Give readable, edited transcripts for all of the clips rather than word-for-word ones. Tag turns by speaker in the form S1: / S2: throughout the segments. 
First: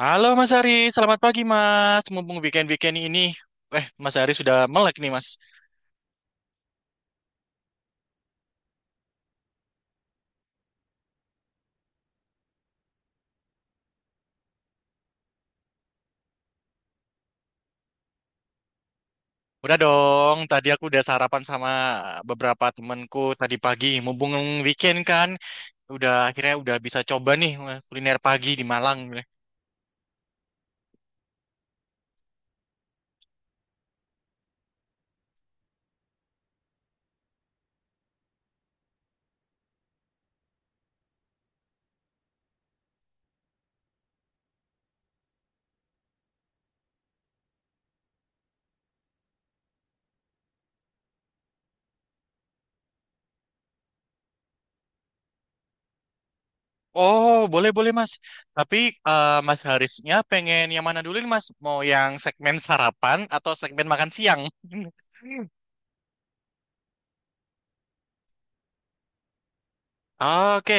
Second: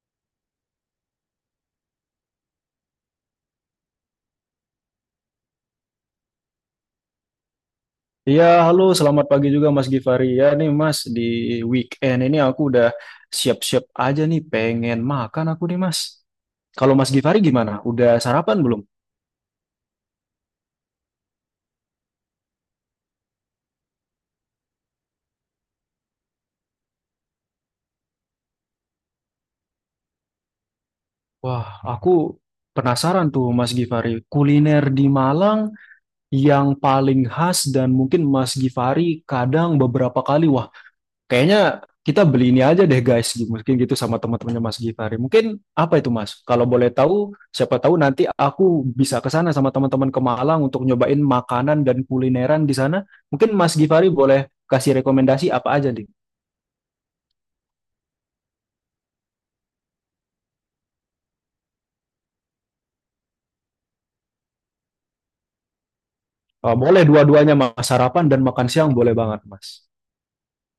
S1: Halo Mas Ari, selamat pagi Mas. Mumpung weekend-weekend ini, Mas Ari sudah melek nih Mas.
S2: Iya, halo, selamat pagi juga Mas Givari. Ya nih Mas, di weekend ini aku udah siap-siap aja nih pengen makan aku nih Mas. Kalau Mas Givari gimana? Udah sarapan belum?
S1: Udah dong, tadi aku udah sarapan sama beberapa temanku tadi pagi. Mumpung weekend kan, udah akhirnya udah bisa coba nih, kuliner pagi di Malang.
S2: Wah, aku penasaran tuh Mas Givari, kuliner di Malang yang paling khas dan mungkin Mas Givari kadang beberapa kali wah. Kayaknya kita beli ini aja deh guys, gitu. Mungkin gitu sama teman-temannya Mas Gifari. Mungkin apa itu Mas? Kalau boleh tahu, siapa tahu nanti aku bisa ke sana sama teman-teman ke Malang untuk nyobain makanan dan kulineran di sana. Mungkin Mas Gifari boleh kasih rekomendasi apa aja nih?
S1: Oh, boleh-boleh Mas. Tapi Mas Harisnya pengen yang mana dulu nih Mas? Mau yang segmen sarapan atau segmen makan siang?
S2: Boleh dua-duanya Mas, sarapan dan makan siang boleh banget Mas.
S1: Oke.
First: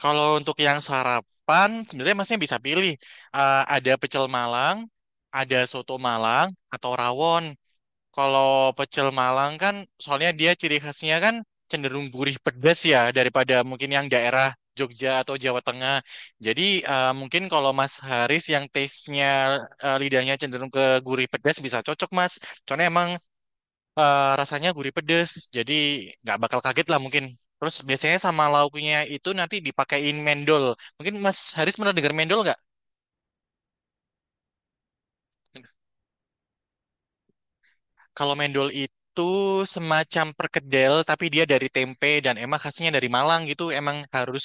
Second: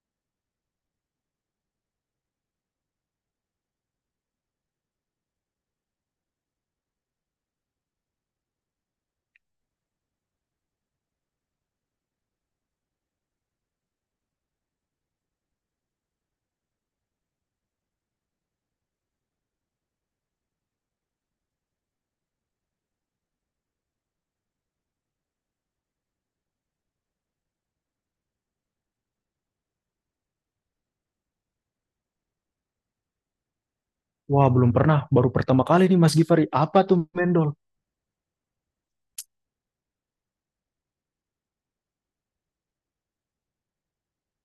S1: Kalau untuk yang sarapan sebenarnya masnya bisa pilih. Ada pecel Malang, ada soto Malang atau rawon. Kalau pecel Malang kan soalnya dia ciri khasnya kan cenderung gurih pedas ya daripada mungkin yang daerah Jogja atau Jawa Tengah. Jadi mungkin kalau Mas Haris yang taste-nya, lidahnya cenderung ke gurih pedas bisa cocok Mas. Soalnya emang rasanya gurih pedes, jadi nggak bakal kaget lah mungkin. Terus biasanya sama lauknya itu nanti dipakein mendol. Mungkin Mas Haris pernah dengar mendol nggak?
S2: Wah belum pernah, baru pertama kali nih Mas Gifari. Apa tuh mendol?
S1: Kalau mendol itu semacam perkedel, tapi dia dari tempe dan emang khasnya dari Malang gitu. Emang harus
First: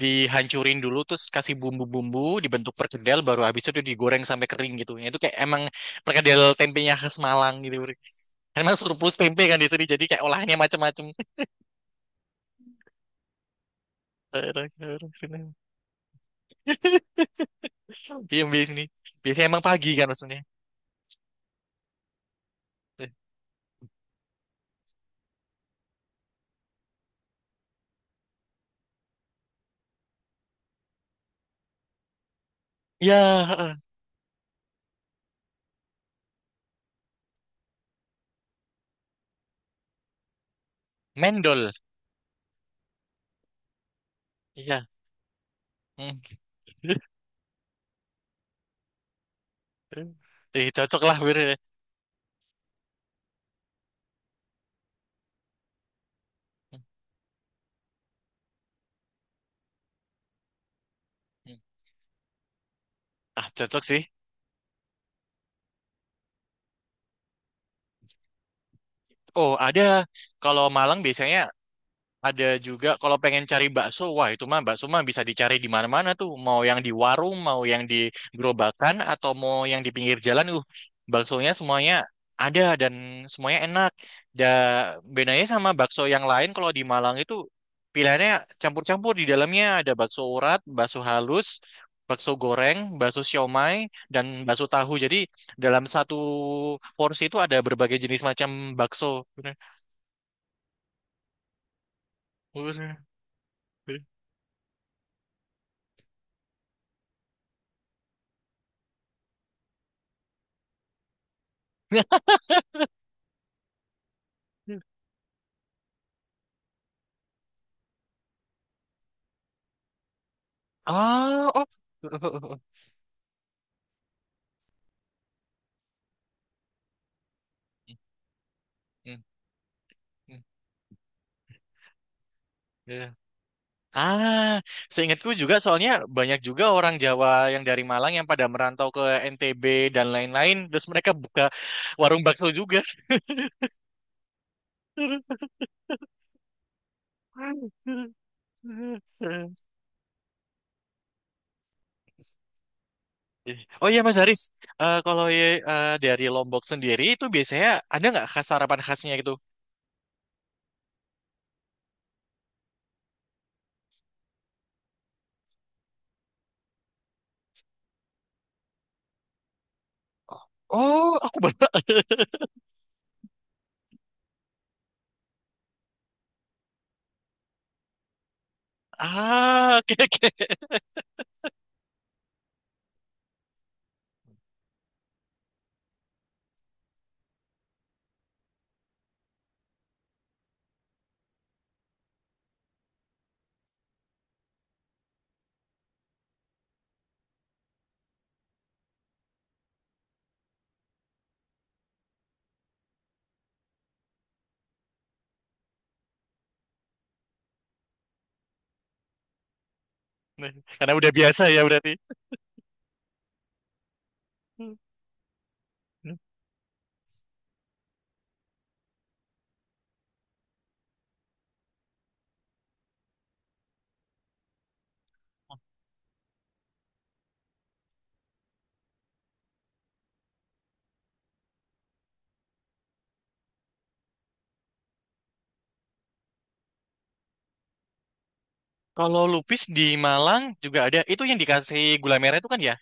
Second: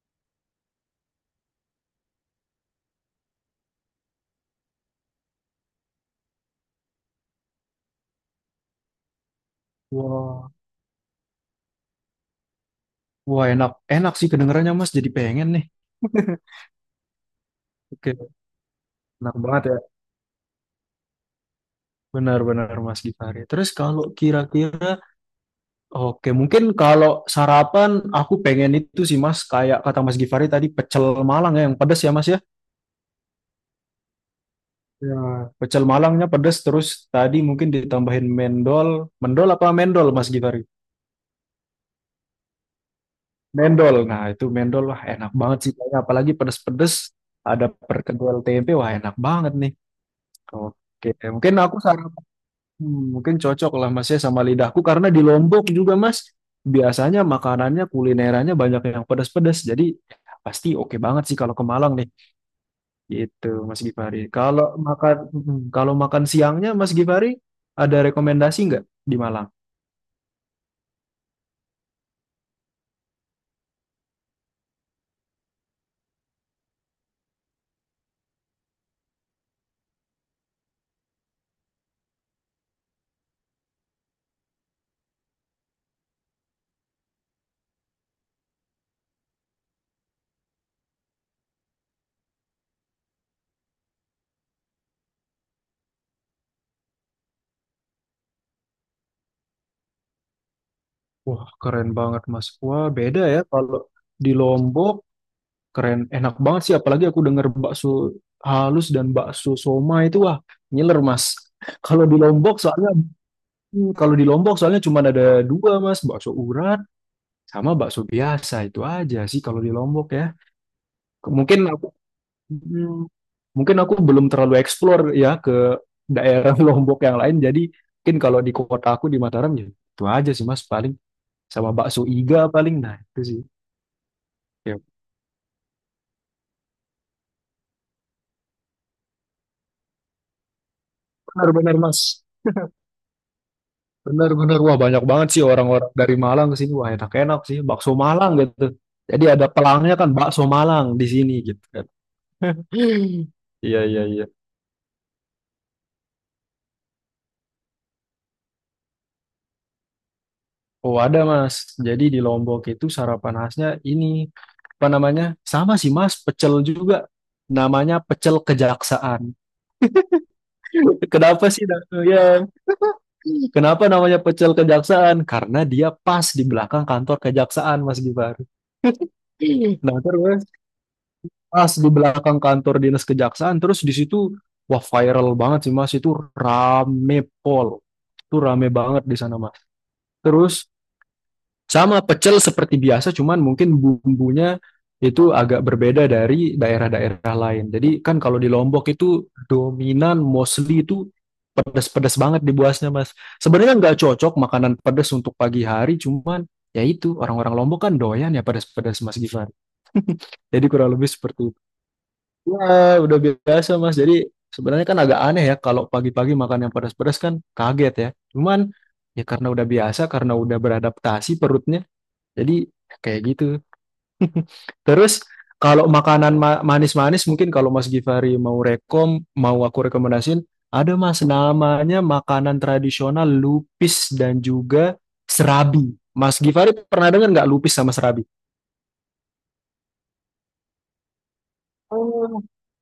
S1: dihancurin dulu, terus kasih bumbu-bumbu, dibentuk perkedel, baru habis itu digoreng sampai kering gitu. Itu kayak emang perkedel tempenya khas Malang gitu. Karena surplus tempe kan di sini, jadi kayak
S2: Wah,
S1: olahannya macam-macam.
S2: wah enak, enak sih kedengarannya Mas, jadi pengen nih. Oke,
S1: Iya.
S2: enak
S1: Biasanya
S2: banget
S1: emang
S2: ya.
S1: pagi kan maksudnya.
S2: Benar-benar Mas
S1: Eh,
S2: Gifari. Terus kalau kira-kira, oke mungkin kalau sarapan aku pengen itu sih Mas, kayak kata Mas Gifari tadi pecel Malang ya, yang pedas ya Mas ya.
S1: Iya, heeh.
S2: Ya, pecel Malangnya pedas, terus tadi mungkin ditambahin mendol. Mendol apa mendol Mas Gifari?
S1: Mendol.
S2: Mendol. Nah itu mendol,
S1: Iya.
S2: wah enak banget sih kayaknya.
S1: Hmm.
S2: Apalagi pedas-pedas, ada perkedel tempe, wah enak banget nih.
S1: Eh, cocok
S2: Oke,
S1: lah, Wir.
S2: mungkin aku saran Hmm, mungkin cocok lah mas ya sama lidahku karena di Lombok juga mas
S1: Hmm.
S2: biasanya makanannya kulinerannya banyak yang pedas-pedas, jadi pasti oke banget sih
S1: Hmm.
S2: kalau ke Malang nih,
S1: Ah,
S2: gitu Mas
S1: cocok sih.
S2: Gifari. Kalau makan siangnya Mas Gifari ada rekomendasi nggak di Malang?
S1: Oh, ada. Kalau Malang biasanya ada juga kalau pengen cari bakso, wah itu mah bakso mah bisa dicari di mana-mana tuh. Mau yang di warung, mau yang di gerobakan, atau mau yang di pinggir jalan, baksonya semuanya ada dan semuanya enak. Dan bedanya sama bakso yang lain kalau di Malang itu pilihannya campur-campur di dalamnya ada bakso urat, bakso halus, bakso goreng, bakso siomay, dan bakso tahu. Jadi dalam satu porsi itu ada berbagai jenis macam bakso.
S2: Wah keren banget mas. Wah beda ya kalau di Lombok, keren enak banget sih apalagi aku denger bakso halus dan bakso soma itu, wah ngiler mas. Kalau di Lombok soalnya Kalau di Lombok soalnya cuma ada dua mas, bakso urat sama bakso biasa itu aja sih kalau di Lombok ya. Ke-
S1: Oh,
S2: Mungkin aku
S1: oh.
S2: hmm, mungkin aku belum terlalu explore ya ke daerah Lombok yang lain. Jadi mungkin kalau di kota aku di
S1: Hmm,
S2: Mataram ya itu aja
S1: hmm,
S2: sih mas paling, sama bakso iga paling, nah
S1: iya.
S2: itu sih.
S1: Ah,
S2: Ya
S1: seingatku juga soalnya banyak juga orang Jawa yang dari Malang yang pada merantau ke NTB dan lain-lain, terus mereka buka
S2: benar-benar
S1: warung
S2: mas,
S1: bakso juga.
S2: benar-benar wah banyak banget sih orang-orang dari Malang ke sini, wah enak-enak sih bakso Malang gitu. Jadi ada pelangnya kan bakso Malang di sini gitu kan. Iya
S1: Oh iya
S2: iya
S1: Mas
S2: iya.
S1: Haris, kalau ya, dari Lombok sendiri itu biasanya ada nggak khas sarapan khasnya gitu?
S2: Oh ada mas, jadi di Lombok itu sarapan khasnya ini, apa namanya? Sama sih mas, pecel juga. Namanya pecel kejaksaan.
S1: Oh, aku
S2: Kenapa
S1: baru.
S2: sih? Ya, kenapa namanya pecel kejaksaan? Karena dia pas di belakang kantor kejaksaan mas Gibar.
S1: Ah, oke
S2: Nah terus
S1: oke.
S2: pas di belakang kantor dinas kejaksaan, terus di situ wah viral banget sih mas, itu rame pol. Itu rame banget di sana mas. Terus sama pecel seperti biasa, cuman mungkin bumbunya itu agak berbeda dari daerah-daerah lain. Jadi kan kalau di Lombok itu dominan mostly itu pedas-pedas banget di buasnya, Mas. Sebenarnya nggak cocok makanan pedas untuk pagi hari, cuman ya itu orang-orang Lombok kan doyan ya pedas-pedas, Mas Gifar.
S1: Nah,
S2: Jadi
S1: karena
S2: kurang lebih
S1: udah biasa
S2: seperti
S1: ya
S2: itu.
S1: berarti.
S2: Wah, udah biasa, Mas. Jadi sebenarnya kan agak aneh ya kalau pagi-pagi makan yang pedas-pedas kan kaget ya. Cuman ya karena udah biasa, karena udah beradaptasi perutnya, jadi kayak gitu. Terus kalau makanan manis-manis mungkin kalau Mas Givari mau rekom, mau aku rekomendasiin, ada Mas namanya makanan tradisional lupis dan juga serabi. Mas Givari pernah dengar nggak lupis sama serabi?
S1: Kalau lupis di Malang juga ada. Itu yang dikasih gula merah
S2: Oh,
S1: itu kan ya?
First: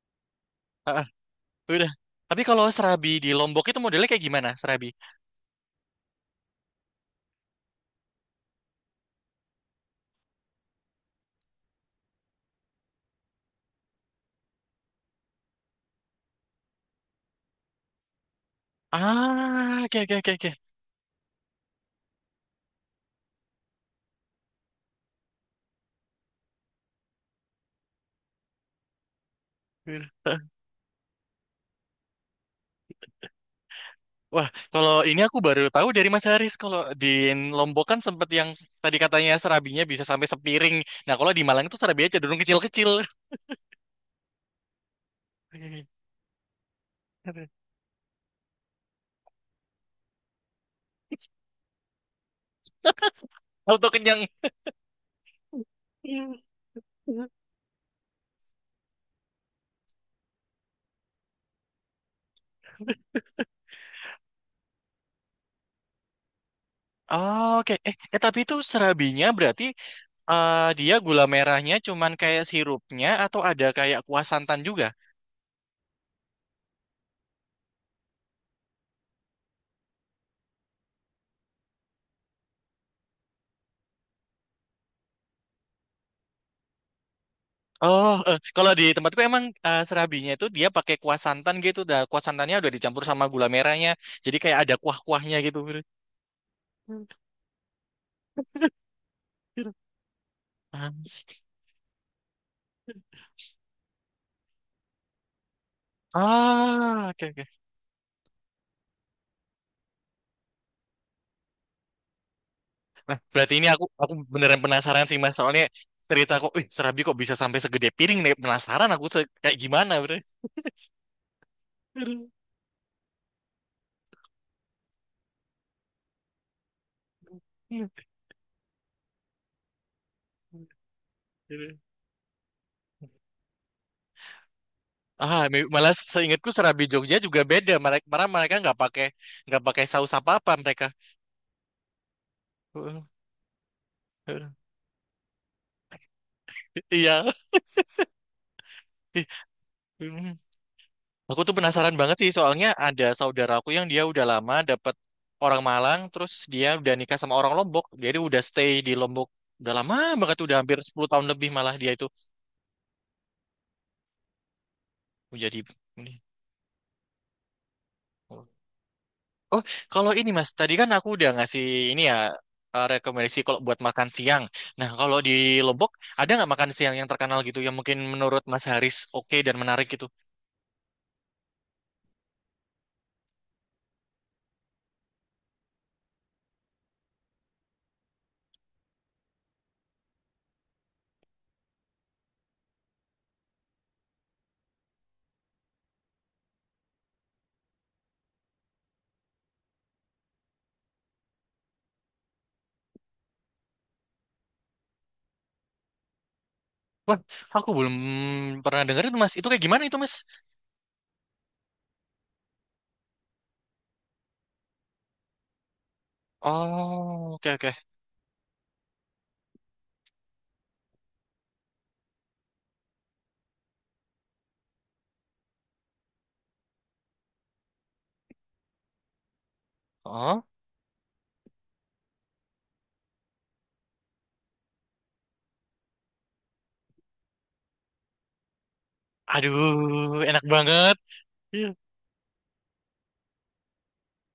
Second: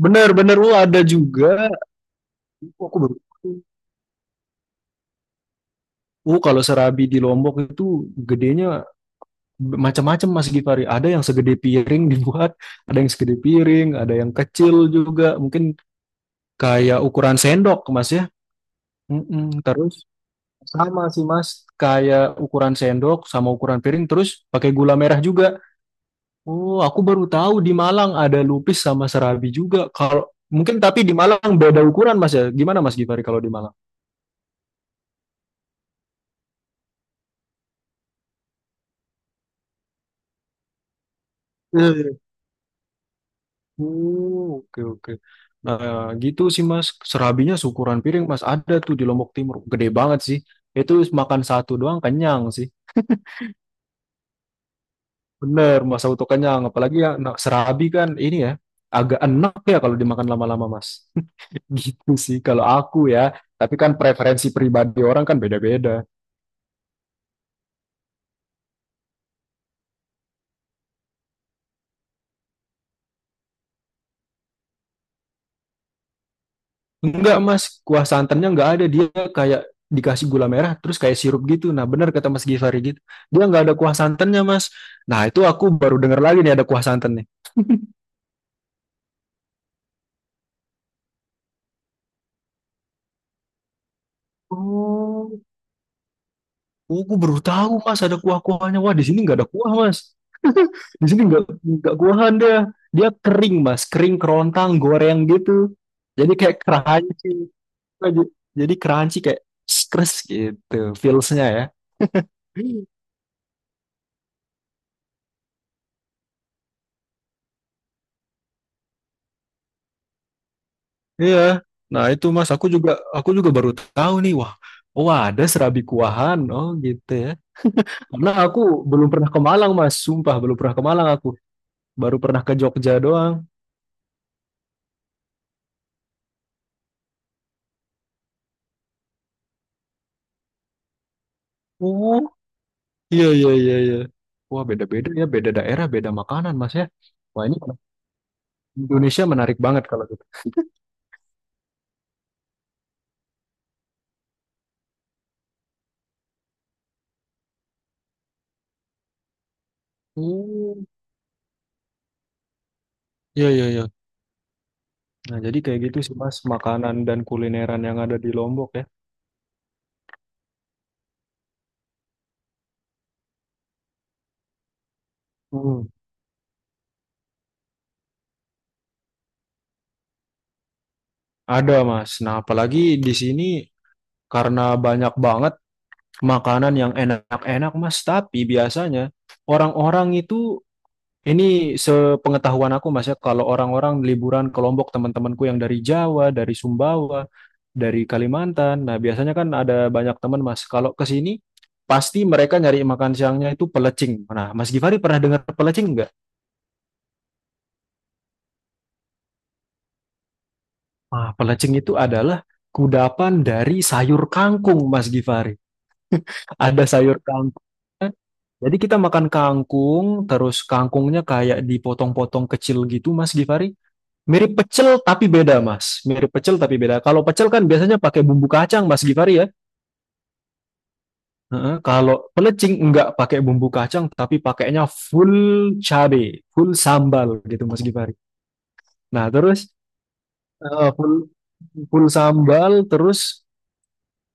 S2: bener-bener, oh ada
S1: Heeh,
S2: juga.
S1: udah. Tapi kalau
S2: Oh, aku
S1: serabi
S2: baru
S1: di Lombok
S2: tahu.
S1: itu modelnya kayak gimana serabi?
S2: Oh, kalau serabi di Lombok itu gedenya macam-macam Mas Givari. Ada yang segede piring dibuat, ada yang segede piring, ada yang kecil juga. Mungkin kayak ukuran sendok mas ya. Mm-mm.
S1: Ah, oke
S2: Terus
S1: oke oke oke.
S2: sama sih mas, kayak ukuran sendok sama ukuran piring, terus pakai gula merah juga. Oh aku baru tahu di Malang ada lupis sama serabi juga.
S1: Ya udah.
S2: Kalau mungkin tapi di Malang beda ukuran mas ya, gimana mas Givari kalau di Malang?
S1: Wah, kalau ini aku baru tahu dari Mas Haris. Kalau di Lombok kan sempet yang tadi katanya serabinya bisa sampai sepiring. Nah, kalau di Malang itu serabinya
S2: Eh,
S1: cenderung kecil-kecil.
S2: Oh, oke oke. Nah, gitu sih Mas, serabinya seukuran piring Mas, ada tuh di Lombok Timur, gede banget sih. Itu makan satu doang kenyang sih.
S1: Auto kenyang.
S2: Bener, masa auto kenyang. Apalagi ya, nah, serabi kan ini ya agak enak ya kalau dimakan lama-lama, Mas. Gitu sih kalau aku ya. Tapi kan preferensi pribadi orang kan beda-beda.
S1: Oke. Tapi itu serabinya berarti dia gula merahnya cuman kayak sirupnya atau ada kayak kuah santan juga?
S2: Enggak, Mas, kuah santannya enggak ada. Dia kayak dikasih gula merah terus kayak sirup gitu. Nah, bener kata Mas Givari gitu. Dia enggak ada kuah santannya, Mas. Nah, itu aku baru dengar lagi nih ada kuah santannya.
S1: Oh, kalau di tempatku emang, serabinya itu dia pakai kuah santan gitu. Dah, kuah santannya udah dicampur sama gula merahnya. Jadi kayak ada kuah-kuahnya
S2: Oh,
S1: gitu.
S2: oh, aku baru tahu, Mas, ada kuah-kuahnya. Wah, di sini enggak ada kuah, Mas.
S1: Ah,
S2: Di sini nggak kuahan dia. Dia kering mas, kering kerontang, goreng gitu. Jadi kayak
S1: oke oke.
S2: crunchy. Jadi jadi crunchy kayak skres gitu feelsnya ya.
S1: Nah, berarti ini aku beneran penasaran sih Mas. Soalnya cerita kok, ih, serabi kok bisa sampai segede piring nih. Penasaran aku se- kayak gimana.
S2: Iya. Nah itu mas, aku juga baru tahu nih. Wah, oh ada serabi kuahan. Oh gitu ya. Karena aku belum pernah ke Malang mas, sumpah belum pernah ke Malang aku.
S1: Bre.
S2: Baru pernah ke Jogja doang.
S1: Ah, me- malah seingatku serabi Jogja juga beda. Mereka malah mereka nggak pakai saus apa-apa mereka.
S2: Oh
S1: Heeh,
S2: iya iya iya iya.
S1: heeh.
S2: Wah beda-beda ya, beda daerah, beda makanan mas ya.
S1: Iya.
S2: Wah ini Indonesia
S1: Ih,
S2: menarik banget kalau gitu.
S1: mm. Aku tuh penasaran banget sih soalnya ada saudara aku yang dia udah lama dapat orang Malang terus dia udah nikah sama orang Lombok. Jadi udah stay di Lombok udah lama banget, udah hampir
S2: Hmm.
S1: 10 tahun lebih malah dia itu
S2: Ya, ya, ya. Nah,
S1: menjadi
S2: jadi kayak gitu
S1: ini.
S2: sih, Mas, makanan dan kulineran yang ada di Lombok ya.
S1: Oh, kalau ini Mas, tadi kan aku udah ngasih ini ya, rekomendasi kalau buat makan siang. Nah, kalau di
S2: Hmm.
S1: Lebok ada nggak makan siang yang terkenal gitu yang mungkin menurut Mas Haris oke dan menarik gitu?
S2: Ada, Mas. Nah, apalagi di sini karena banyak banget makanan yang enak-enak, Mas. Tapi biasanya orang-orang itu, ini sepengetahuan aku, Mas, ya, kalau orang-orang liburan ke Lombok, teman-temanku yang dari Jawa, dari Sumbawa, dari Kalimantan. Nah, biasanya kan ada banyak teman, Mas. Kalau ke sini, pasti mereka nyari makan siangnya itu pelecing. Nah, Mas Gifari pernah dengar pelecing nggak?
S1: Aku belum pernah dengerin tuh, Mas. Itu kayak gimana itu Mas?
S2: Ah, pelecing itu adalah kudapan dari sayur kangkung, Mas Gifari. Ada sayur
S1: Oh, oke
S2: kangkung.
S1: oke.
S2: Jadi kita makan kangkung, terus kangkungnya kayak dipotong-potong kecil gitu, Mas Gifari. Mirip pecel tapi beda, Mas. Mirip pecel tapi beda. Kalau pecel kan biasanya pakai bumbu kacang, Mas Gifari ya.
S1: Oh,
S2: Heeh, kalau pelecing enggak pakai bumbu kacang, tapi pakainya full cabe, full sambal gitu, Mas Gifari. Nah, terus
S1: aduh, enak banget.
S2: full
S1: Iya.
S2: full sambal, terus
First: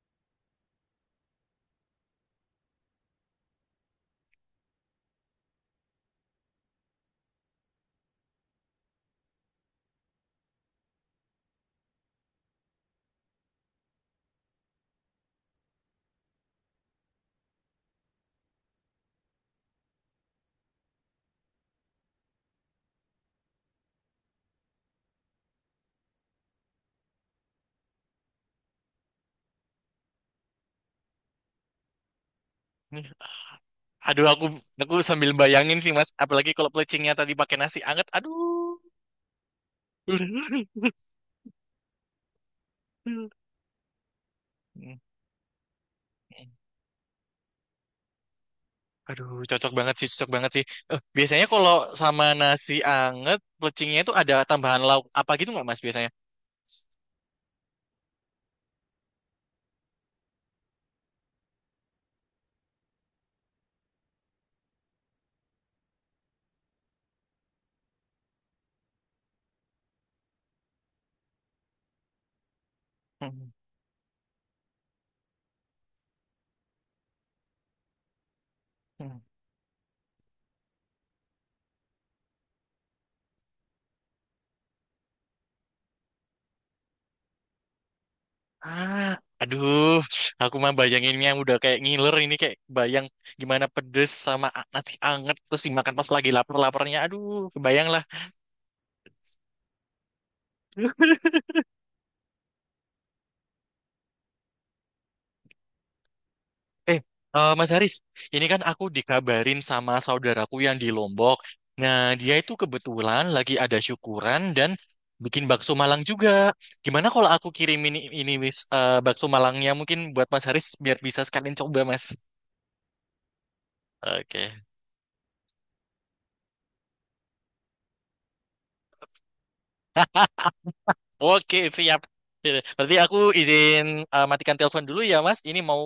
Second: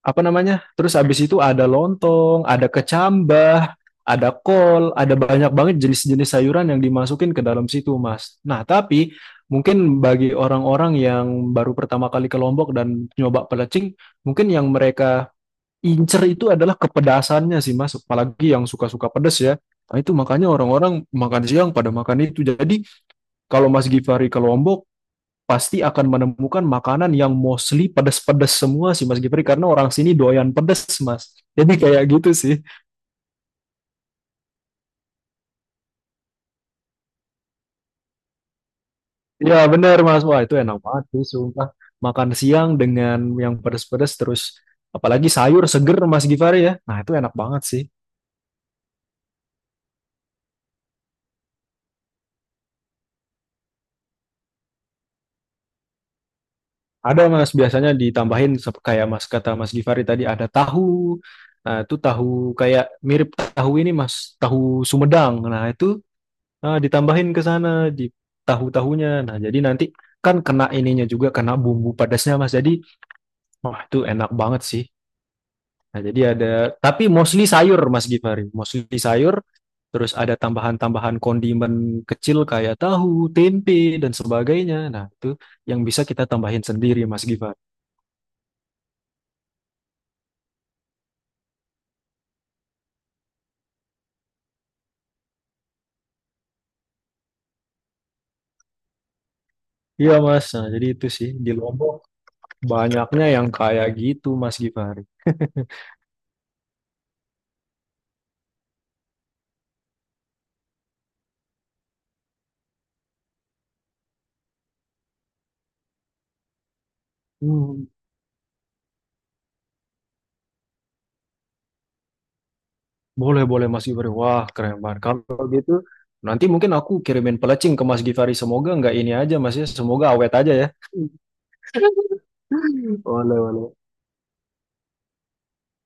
S2: apa namanya? Terus habis itu ada lontong, ada kecambah, ada kol, ada banyak banget jenis-jenis sayuran yang dimasukin ke dalam situ, Mas. Nah, tapi mungkin bagi orang-orang yang baru pertama kali ke Lombok dan nyoba pelecing, mungkin yang mereka incer itu adalah kepedasannya sih, Mas. Apalagi yang suka-suka pedes ya. Nah, itu makanya orang-orang makan siang pada makan itu. Jadi, kalau Mas Gifari ke Lombok, pasti akan menemukan makanan yang mostly pedas-pedas semua sih Mas Gifri, karena orang sini doyan pedas Mas. Jadi kayak gitu sih.
S1: Nih, aduh, aku sambil bayangin sih Mas, apalagi kalau pelecingnya tadi pakai nasi anget. Aduh.
S2: Ya benar Mas. Wah itu enak banget sih sumpah. Makan siang dengan yang pedas-pedas, terus apalagi sayur seger Mas Gifari ya. Nah itu enak banget sih.
S1: Aduh, cocok banget sih, cocok banget sih. Eh, biasanya kalau sama nasi anget, plecingnya itu ada tambahan lauk apa gitu nggak, Mas, biasanya?
S2: Ada Mas, biasanya ditambahin kayak Mas kata Mas Gifari tadi, ada tahu. Nah itu tahu kayak mirip tahu ini Mas, tahu Sumedang. Nah itu, nah, ditambahin ke sana di tahu-tahunya. Nah, jadi nanti kan kena ininya juga, kena bumbu pedasnya Mas. Jadi,
S1: Hmm,
S2: wah itu enak banget sih. Nah, jadi ada, tapi mostly sayur Mas Gifari, mostly
S1: hmm.
S2: sayur. Terus ada tambahan-tambahan kondimen kecil kayak tahu, tempe dan sebagainya. Nah, itu yang bisa kita tambahin sendiri Mas Gifari.
S1: Ah, aduh, aku mah bayanginnya udah kayak ngiler ini, kayak bayang gimana pedes sama a- nasi anget, terus dimakan pas lagi lapar-laparnya. Aduh, kebayang lah.
S2: Iya Mas, nah, jadi itu sih di Lombok banyaknya yang kayak gitu Mas Gifari.
S1: Eh, Mas Haris, ini kan aku dikabarin sama saudaraku yang di Lombok. Nah, dia itu kebetulan lagi ada syukuran dan bikin bakso Malang juga. Gimana kalau aku
S2: Hmm.
S1: kirimin ini Miss, bakso Malangnya mungkin buat Mas Haris biar bisa sekalian coba, Mas.
S2: Boleh, boleh Mas Givari. Wah,
S1: Oke.
S2: keren banget. Kalau gitu, nanti mungkin aku kirimin pelecing ke Mas Givari. Semoga nggak ini aja Mas ya. Semoga awet aja ya.
S1: Oke, siap. Ya, berarti aku
S2: Boleh, boleh.
S1: izin, matikan telepon dulu ya, Mas. Ini mau,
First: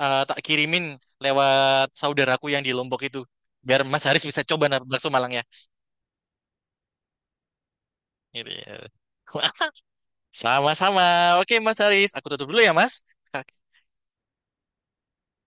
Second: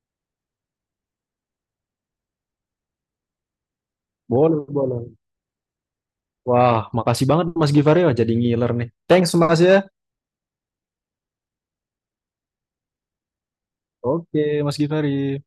S1: tak kirimin lewat saudaraku yang di Lombok itu. Biar Mas Haris bisa coba
S2: Boleh,
S1: na-
S2: boleh.
S1: bakso Malangnya.
S2: Wah, makasih banget Mas Givari. Wah, jadi
S1: Gitu
S2: ngiler
S1: ya.
S2: nih. Thanks Mas ya.
S1: Sama-sama. Oke, Mas Haris. Aku tutup dulu ya, Mas. Ka-
S2: Oke, Mas Givari.